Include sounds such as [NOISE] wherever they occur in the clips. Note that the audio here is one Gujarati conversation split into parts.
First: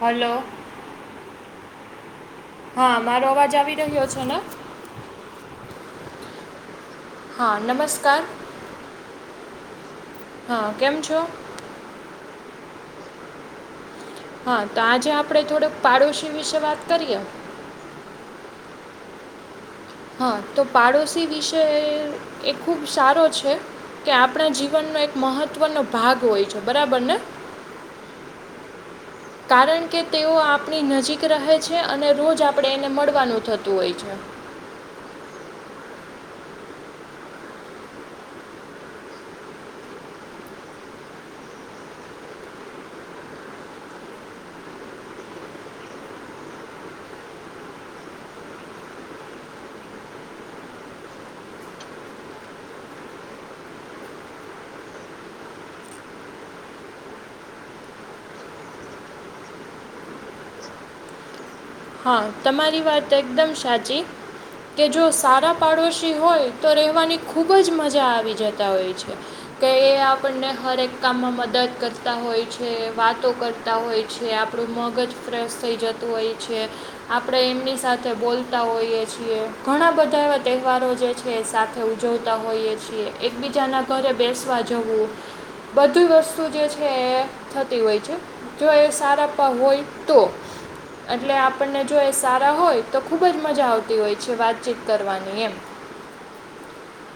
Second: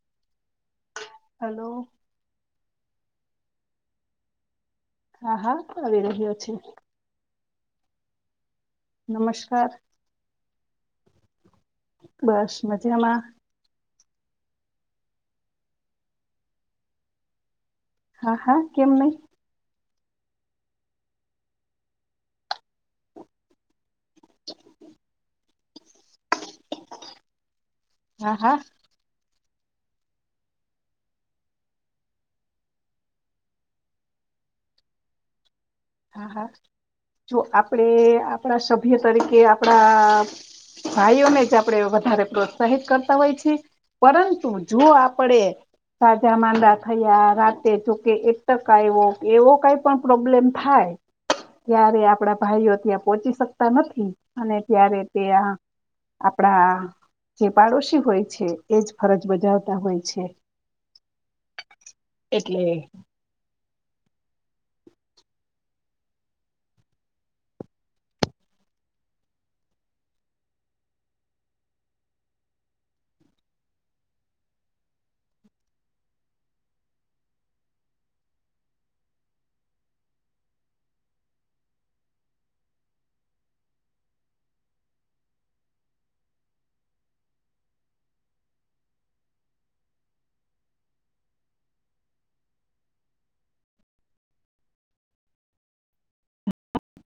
હલો હલો હા મારો અવાજ આવી રહ્યો છે ને? હા હા આવી રહ્યો છે. હા નમસ્કાર નમસ્કાર હા કેમ છો? બસ મજામાં હા તો આજે આપણે થોડુક પાડોશી વિશે વાત કરીએ. હા હા કેમ નહી હા તો પાડોશી વિશે એ ખુબ સારો છે. કે આપણા જીવનનો એક મહત્વનો ભાગ હોય છે બરાબર ને હા હા કારણ કે તેઓ આપણી નજીક રહે છે અને રોજ આપણે એને મળવાનું થતું હોય છે. [INAUDIBLE] હા હા જો આપણે આપણા સભ્ય તરીકે આપણા ભાઈઓને જ આપણે વધારે પ્રોત્સાહિત કરતા હોય છે પરંતુ જો આપણે સાજા માંદા થયા રાતે જોકે એટક આવ્યો એવો કઈ પણ પ્રોબ્લેમ થાઈ ત્યારે આપડા ભાઈઓ ત્યાં પોહોચી શકતા નથી અને ત્યારે તે આ આપડા જે પાડોશી હોય છે એજ ફરજ બજાવતા હોય છે [INAUDIBLE] હા એટલે તમારી વાત એકદમ સાચી કે જો સારા પાડોશી હોય તો રહેવાની ખૂબ જ મજા આવી જતા હોય છે કે એ આપણને હરેક કામમાં મદદ કરતા હોય છે વાતોઓ કરતા હોય છે આપ થોડું મગજ ફ્રેશ થઈ જતું હોય છે આપણે એમની સાથે બોલતા હોઈએ છીએ ઘણા બધા એવા તહેવારો જે છે સાથે ઉજવતા હોઈએ છીએ એકબીજાના ઘરે બેસવા જવું બધી વસ્તુ જે છે એ થતી હોય છે જો એ સારા પા હોય તો એટલે આપણને જો એ સારા હોય તો ખુબ જ મજા આવતી હોય છે વાતચીત કરવાની એમ [INAUDIBLE]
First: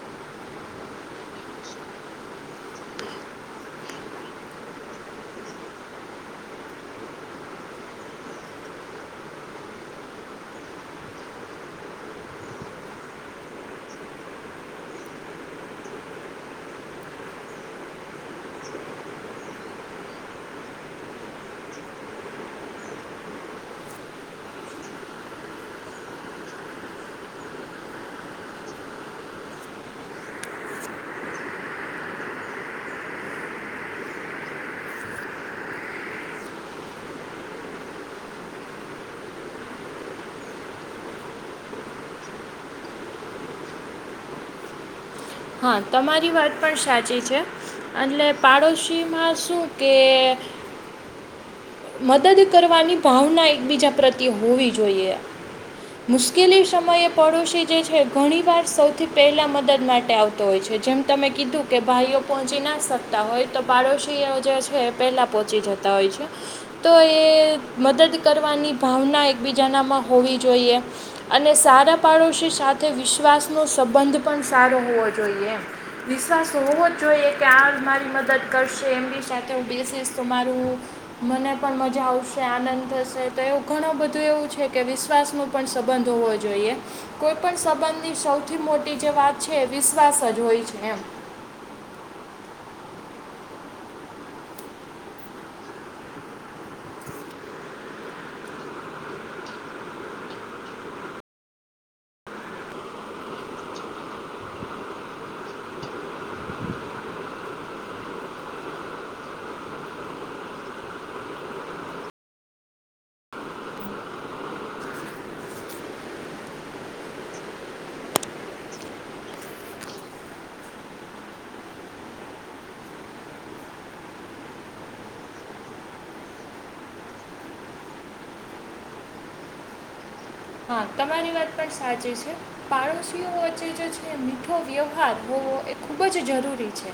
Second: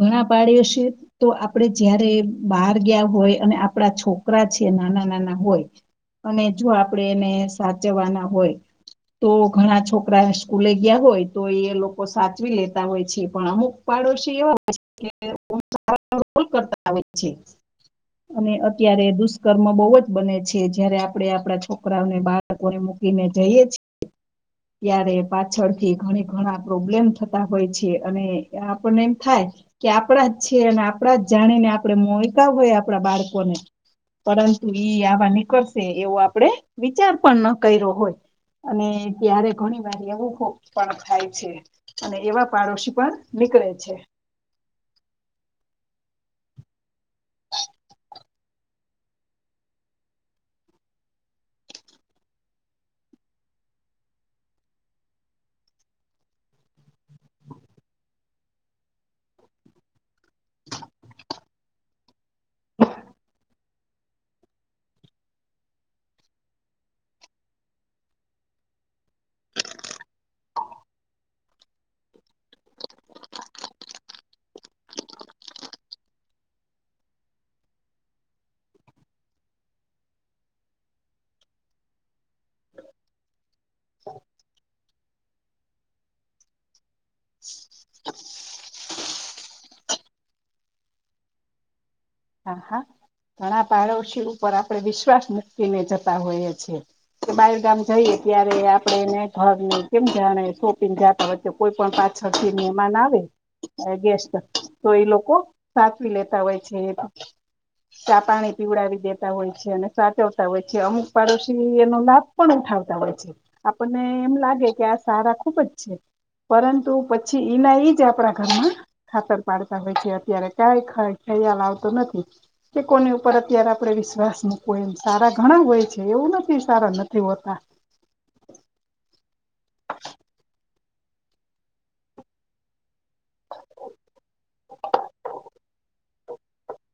ઘણા પાઇડોસીઓ તો આપડે જ્યારે બહાર ગયા હોય અને આપડા છોકરા છે નાના નાના હોય અને જો આપણેે એને સાચવાના હોય તો ઘણા છોકરા સ્કૂલે ગયા હોય તો એ લોકો સાચવી લેતા હોય છે પણ અમુક પા દોશી રોલ કરતા હોય છે અને અત્યારે દુષ્કર્મ બહુ જ બને છે જ્યારે આપડે આપડા છોકરાઓને બાળકોને મૂક કીને જઈએ છી ત્યારે પાછળથી ઘણી ઘણા પ્રોબ્લેમ થતા હોય છે અને આપણને એમ થાય કે આપણા જ છે અને આપણા જ જાણીને આપણે મોઈકા હોય આપણા બાળકોને પરંતુ ઈ આવા નીકળશે એવો આપડે વિચાર પણ ન કર્યો હોય અને ત્યારે ઘણી વાર એવું કો પણ થાય છે અને એવા પાડોશી પણ ની નીકળે છે હા તમારી વાત પણ સાચી છે એટલે પાડોશીમાં શું કે [INAUDIBLE] મદદ કરવાની ભાવના એકબીજા પ્રત્યે હોવી જોઈએ મુશ્કેલી સમયે પડોશી જે છે ઘણી વાર સૌથી પહેલા મદદ માટે આવતો હોય છે જેમ તમે કીધું કે ભાઈઓ પહોંચી ના શકતા હોય તો પાડોશી જે છે એ પહેલાં પહોંચી જતા હોય છે તો એ મદદ કરવાની ભાવના એકબીજાનામાં હોવી જોઈએ અને સા સારા પાડોશી સાથે વિશ્વાસનો સંબંધ પણ સારો હોવો જોઈએ એમ વિશ્વાસ હો હોવો જ જોઈએ કે આ જ મારી મદદ કરશે એમની સાથે હું બેસીસ તો મારું મને પણ મજા આવશે આનંદ થશે તો એવું ઘણું બધું એવું છે કે વિશ્વાસનો પણ સંબંધ હોવો જોઈએ એ કોઈ પણ સંબંધની સૌથી મોટી જે વાત છે વિશ્વાસ જ હોય છે એમ હા હા ઘણા પાડોશી ઉપર આપણે વિશ્વાસ મૂકીને જતા હોઈએ છીએ કે બારગામ જઈએ ત્યારે આપડે એને ઘર કેમ જાણે શોપિંગ જાતા હોય કોઈ પણ પા છ થી મહેમાન આવે ગેસ્ટ તો એ લોકો સાચવી લેતા હોય છે એ બા ચા પાણી પીવડાવી દેતા હોય છે અને સાચવતા હોય છે અમુક પાડોશી એનો લાભ પણ ઉઠાવે હોય છે આપણને એમ લાગે કે આ સારા ખુબ જ છે પરંતુ પછી ઈના ઈજ આપણા ઘરમાં ખાતર પાડતા હોય છે અત્યારે કંઈ ખાડ ખયાલ આવતો નથી કે કોની ઉપર અત્યારે આપડે વિશ્વાસ મૂકવો એમ સારા ઘણા હોય છે એવું નથી સારા નથી હોતા [INAUDIBLE] [INAUDIBLE] [UNINTELLIGIBLE] હા તમારી વાત પણ સાચી છે પાડો સી વચ્ચે જે છે મીઠો વ્યવહાર હોવો એ ખૂબ જ જરૂરી જરૂરી છે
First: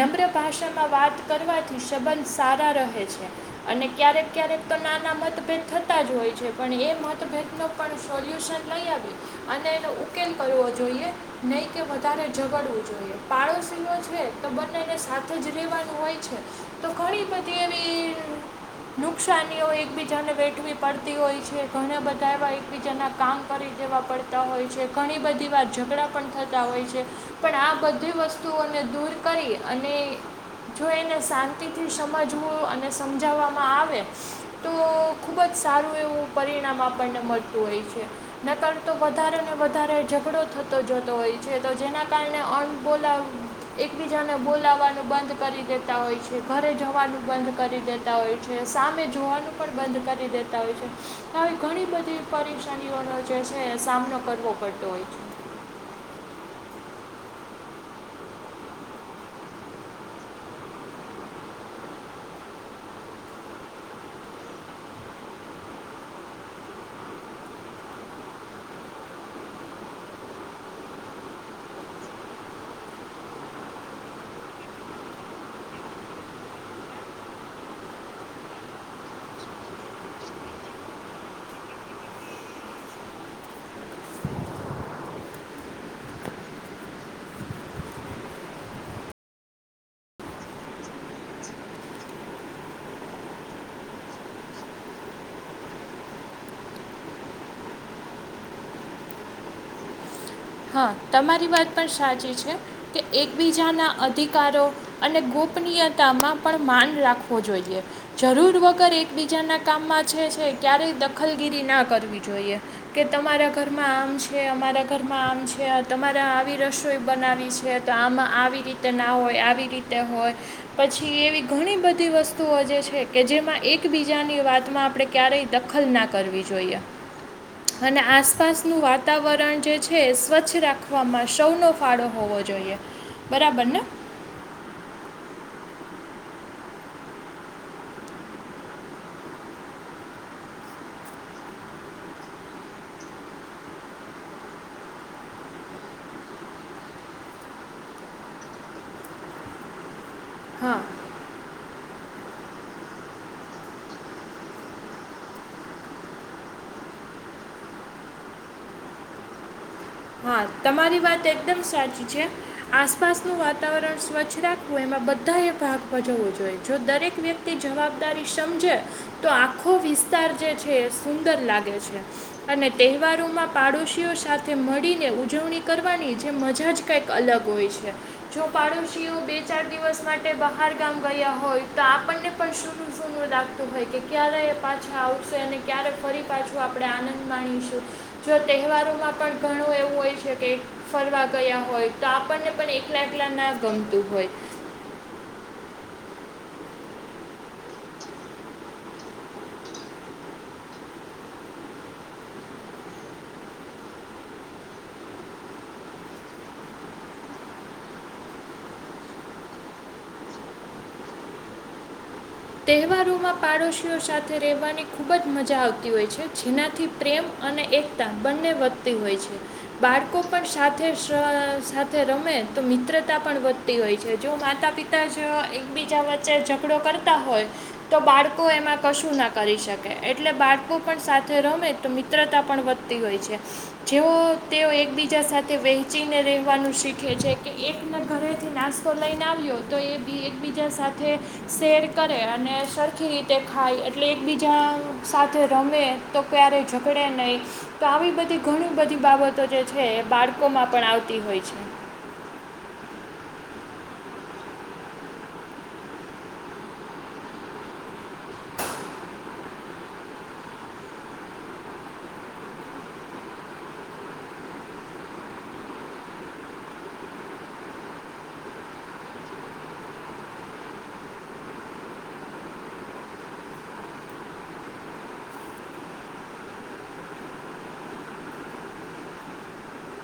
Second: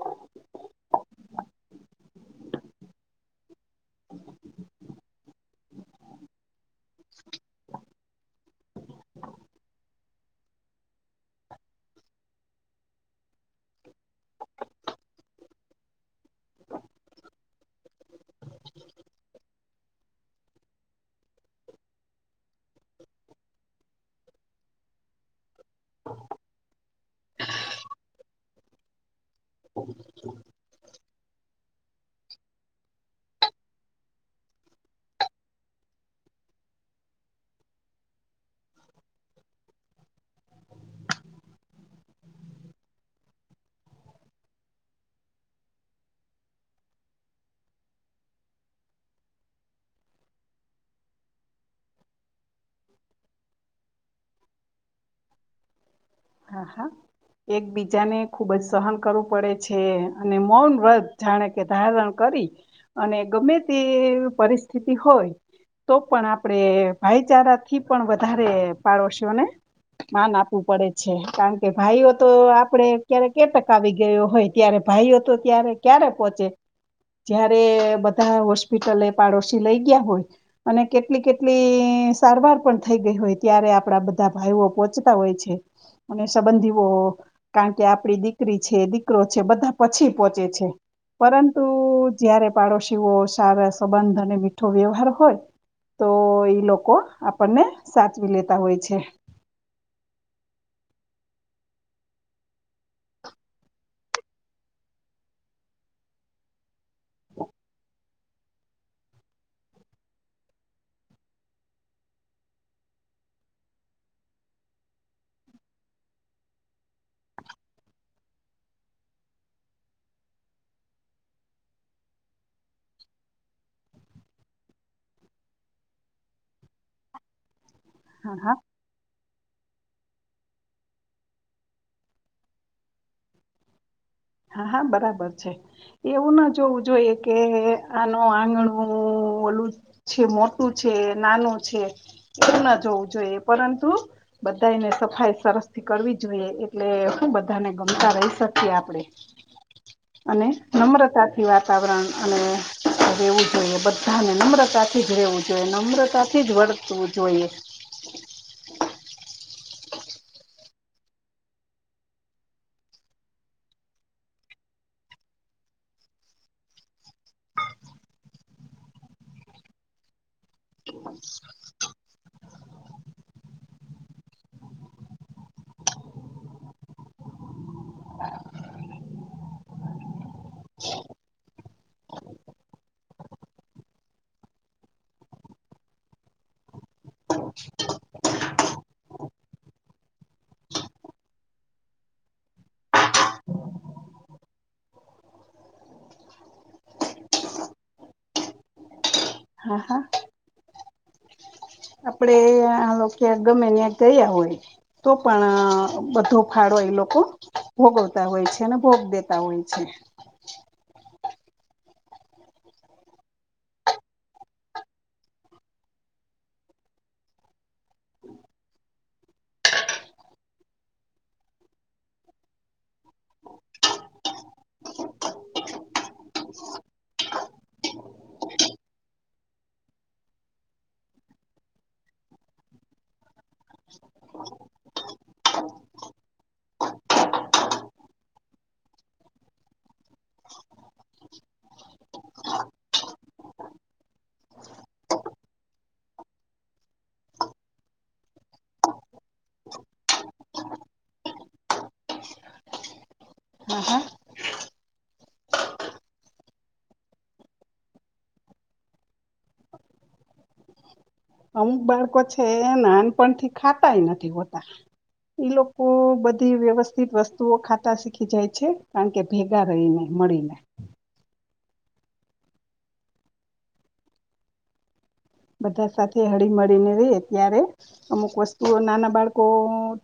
નમ્ર ભાષામાં વાત કરવાથી સંબંધ સારા રહે છે અને ક્યારેક ક્યારેક તો નાના મતભેદ થતા જ હોય છે પણ એ મતભેદનો પણ સોલ્યુશન લઈ આવી અને એનો ઉકેલ કરવો જોઈએ નહીં કે વધારે ઝઘડવું જોઈએ પાડોશીલો છે તો બંનેને સાથે જ રેવાનું હોય છે તો ઘણી બધી એવી [INAUDIBLE] નુકસાનીઓ એકબીજાને વેઠવી પડતી હોય છે ઘણાં બધા એવા બીજાના કામ કરી દેવા પડતા હોય છે ઘણી બધી વાર ઝઘડા પણ થતા હોય છે પણ આ આ બધી વસ્તુઓને દૂર કરી અને જો એને શાંતિથી સમજવું અને સમજાવવામાં આવે તો ખુબ જ સારું એવું પરિણામ આપણને મળતું હોય છે નકરતો વધારે ને વધારે ઝઘડો થતો જતો હોય છે તો જેના કારણે આમ બોલાવ એકબીજાને બોલાવવાનું બંધ કરી દેતા હોય છે ઘરે જવાનું બંધ કરી દેતા હોય છે સામે જોવાનું પણ બંધ કરી દેતા હોય છે આવી ઘણી બધી પરેશાનીઓનો જે છે સામનો કરવો પડતો હોય છે હા હા એકબીજાને ખુબ જ સહન કરવું પડે છે અને મૌન વ્રત જાણે કે ધારણ કર અને ગમે તે પરિસ્થિતિ હોય તો પણ આપણે ભાઈચારાથી પણ વધારે પડોશીઓને માન આપવું પડે છે કારણ કે ભાઈઓતો આપડે ક્યારે કેટક આવી ગયો હોય ત્યારે ભાઈઓતો ત્યારે ક પોહોચે જયારે બધા હોસ્પિટલે પાડોશી લઈ ગયા હોય અને કેટલી કેટલી સારવાર પણ થઈ ગઈ હોય ત્યારે આપણા બધા ભાઈઓ પોહોંચતા હોય છે અને સંબંધીઓ કારણ કે આપડી દીકરી છે દીકરો છે બધા પછી પોહોંચે છે પરંતુ જયારે પાડોશીઓ સારા સંબંધ અને મીઠો વ્યવહાર હોય તો ઈ લોકો આપણને સાચવી લેતા હોય છે હા તમારી વાત પણ સાચી છે કે એકબીજાના અધિકારો અને ગુપ્ત નિયતામાં પણ માન રાખવો જોઈએ જરૂર વગર એકબીજાના કામમાં છે ક્યારેય દખલગીરી ના કરવી જોઈએ કે તમારા ઘરમાં આમ છે અમારા ઘર આમ છે તમારે આવી રસોઈ બનાવી છે તો આમાં આવી રીતે ના હોય આવી રીતે હોય પછી એવી ઘણી બધી વસ્તુઓ જે છે કે જેમાં એકબીજાની વાતમાં આપણે ક્યારેય દખલ ના કરવી જોઈએ [INAUDIBLE] અને આસપાસનું વાતાવરણ જે છે છે સ્વચ્છ રાખવામાં સૌનો ફાળો હોવો જોઈએ બરાબર ને હા હા બરાબર છે એવું ના જોવું જોઈએ કે આનો આંગણું ઓલું છે મોટું છે નાનું છે એ ન જોવું જોઈએ પરંતુ બધાને સફાઈ સરસથી કરવી જોઈએ એટલે હું બધાને ગમતા રહી શકીએ આપડે અને હા નમ્રતાથી વાતાવરણ અને રહેેવું જોઈએ બધાને નમ્રતાથી જ રહેેવું જોઈએ નમ્રતાથી જ વર્તવું જોઈએ [INAUDIBLE] હા તમારી વાત એકદમ સાચી છે આસપાસનું વાતાવરણ સ્વચ્છ રાખવું એમાં બધાએ ભાગમાં જવવો જોઈએ જો દરેક વ્યક્તિ જવાબદારી સમજે તો આખો વિસ વિસ્તાર જે છે સુંદર લાગે છે અને તહેવારોમાં પાડોશીઓ સાથે મળીને ઉજવણી કરવાની જે મજા જ કઈક અલગ હોય છે જો પાડોશીઓ બે ચાર દિવસ માટે બહાર ગામ ગયા હોય તો આપણને પણ સૂનું સૂનું લાગતું હોય કે ક્યારે એ પાછા આવશે અને ક્યારે ફરી પાછો આપણે આનંદ માણીશું જો તહેવારોમાં પણ ઘણું એવું હોય છે કે ફરવા ગયા હોય તો આપણને પણ એકલા એકલા ના ગમતું હોય [INAUDIBLE] હા હા આપડે આ લોકને ન્યા ગમે ન્યા ગયા હોય તો પણ બધો ફાળો એ લોકો ભોગવતા હોય છે અને ભોગ દેતા હોય છે તહેવારોમાં પાડોશીઓ સાથે રહેવાની ખૂબ જ મજા આવતી હોય છે જેનાથી પ્રેમ અને એકતા બંને વધતી હોય છે બાળકો પણ સાથે સાથે રમે તો મિત્રતા પણ વધતી હોય છે જો માતા પિતા જ એકબીજા વચ્ચે ઝઘડો કરતા હોય તો બાળકો એમાં કશું ના કરી શકે એટલે બાળકો પણ સાથે રમે તો યે મિત્રતા પણ વધતી હોય છે જેઓ તેઓ એકબીજા સાથે વહેચીને રહેવાનું શીખે એ છે કે એક ના ઘરેથી નાસ્તો લઈને આવ્યો તો એ એકબીજા સાથે શેર કરે અને સરખી રીતે ખાય એટલે એકબીજા સાથે રમે તો ક્યારે ઝગડે પડે નહીં તો આવી બધી ઘણી બધી બાબતો જે છે એ બાળકોમાં પણ આવતી હોય છે. [UNINTELLIGIBLE] હા અમુક બાળકો છે નાનપણથી ખાતાય નથી હોતા. એ લોકો બધી વ્યવસ્થિત વસ્તુઓ ખાતા શીખી જાય છે કારણ કે ભેગા રહીને. મળીને. બધા સાથે હળી મળીને રે ત્યારે અમુક વસ્તુ નાના બાળકો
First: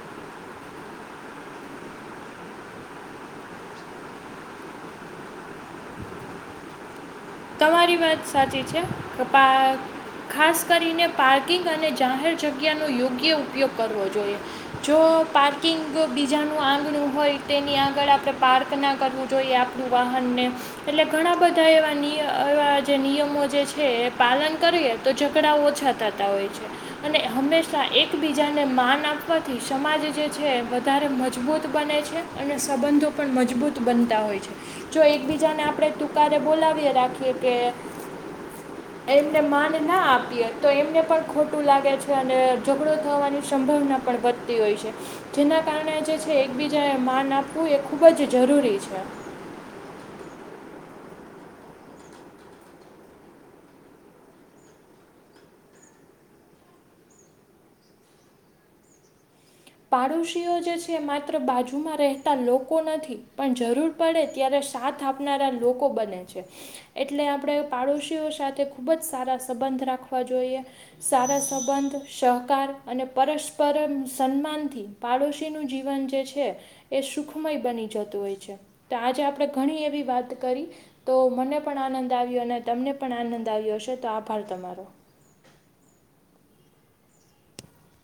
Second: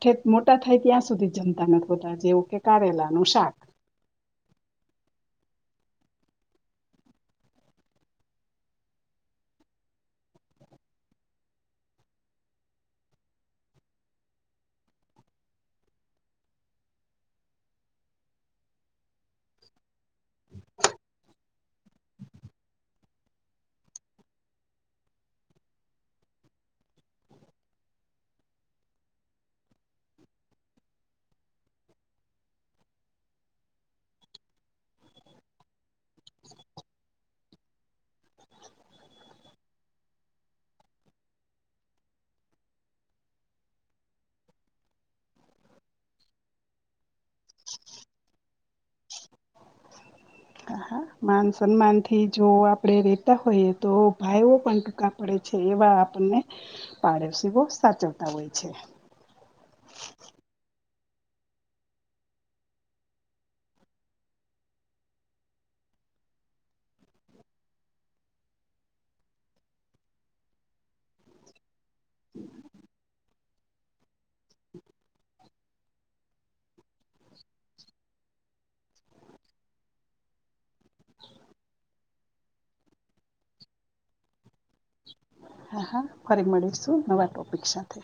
ઠેટ મોટા થાય ત્યાં સુધી જમતા ન હોતા જેવું કે કારેલાનુ શાક તમારી વાત સાચી છે, પપ્પા ખાસ કરીને પાર્કિંગ અને જાહેર જગ્યાનો યોગ્ય ઉપયોગ કરવો જોઈએ જો પાર્કિંગ બીજાનું આંગણું હોય તેની આગળ આપણે પાર્ક ના કરવું જોઈએ આપણું વાહ હને એટલે ઘણા બધા એવા નિ અર વાળા જે નિયમો જે છે, એ પાલન કરીએ તો ઝઘડા ઓછા થતા હોય છે, અને હંમેશા એકબીજાને માન આપવાથી સમાજ જે છે, વધારે મજબૂત બને છે. અને સંબંધો પણ મજબૂત બનતા હોય છે, જો એકબીજાને આપણે તુકારે બોલાવીયા રા ખીયે કે એમને માન ના આપીએ તો એમને પણ ખોટું લાગે છે, અને ઝઘડો થવાની શ ભાવના પણ વધતી હોય છે, જેના કારણે જે છે, એકબીજાએ માન આપવું એ ખૂબ જ જરૂ રૂરી છે. [INAUDIBLE] માન સન્માનથી જો આપડે રેતા હોઈએ તો ભાઈઓ પણ ટૂંકા પડે છે, એવા આપને પાડોસીવો સાચવતા હોય છે. પાડોશીઓ જે છે, માત્ર બાજુમાં રહેતા લોકો નથી પણ જરૂર પડે ત્યારે સાથ આપનારા લોકો બને છે, એટલે આપણે પાડોશી સાથે ખુબ જ સારા સબં બંધ રાખવા જોઈએ સારા સંબંધ સહકાર અને પરસ્પર સન્માનથી પાડોશીનું જીવન જે છે, એ સુખમય બની જતું હોય છે, તો આજે આપણે ઘણી એવી વાત કરી તો મને પણ આનંદ આવ્યો અને તમને પણ આનંદ આવ્યો હશે તો આભાર તમારો હા હા ફરી મળીશું નવા ટોપિક સાથે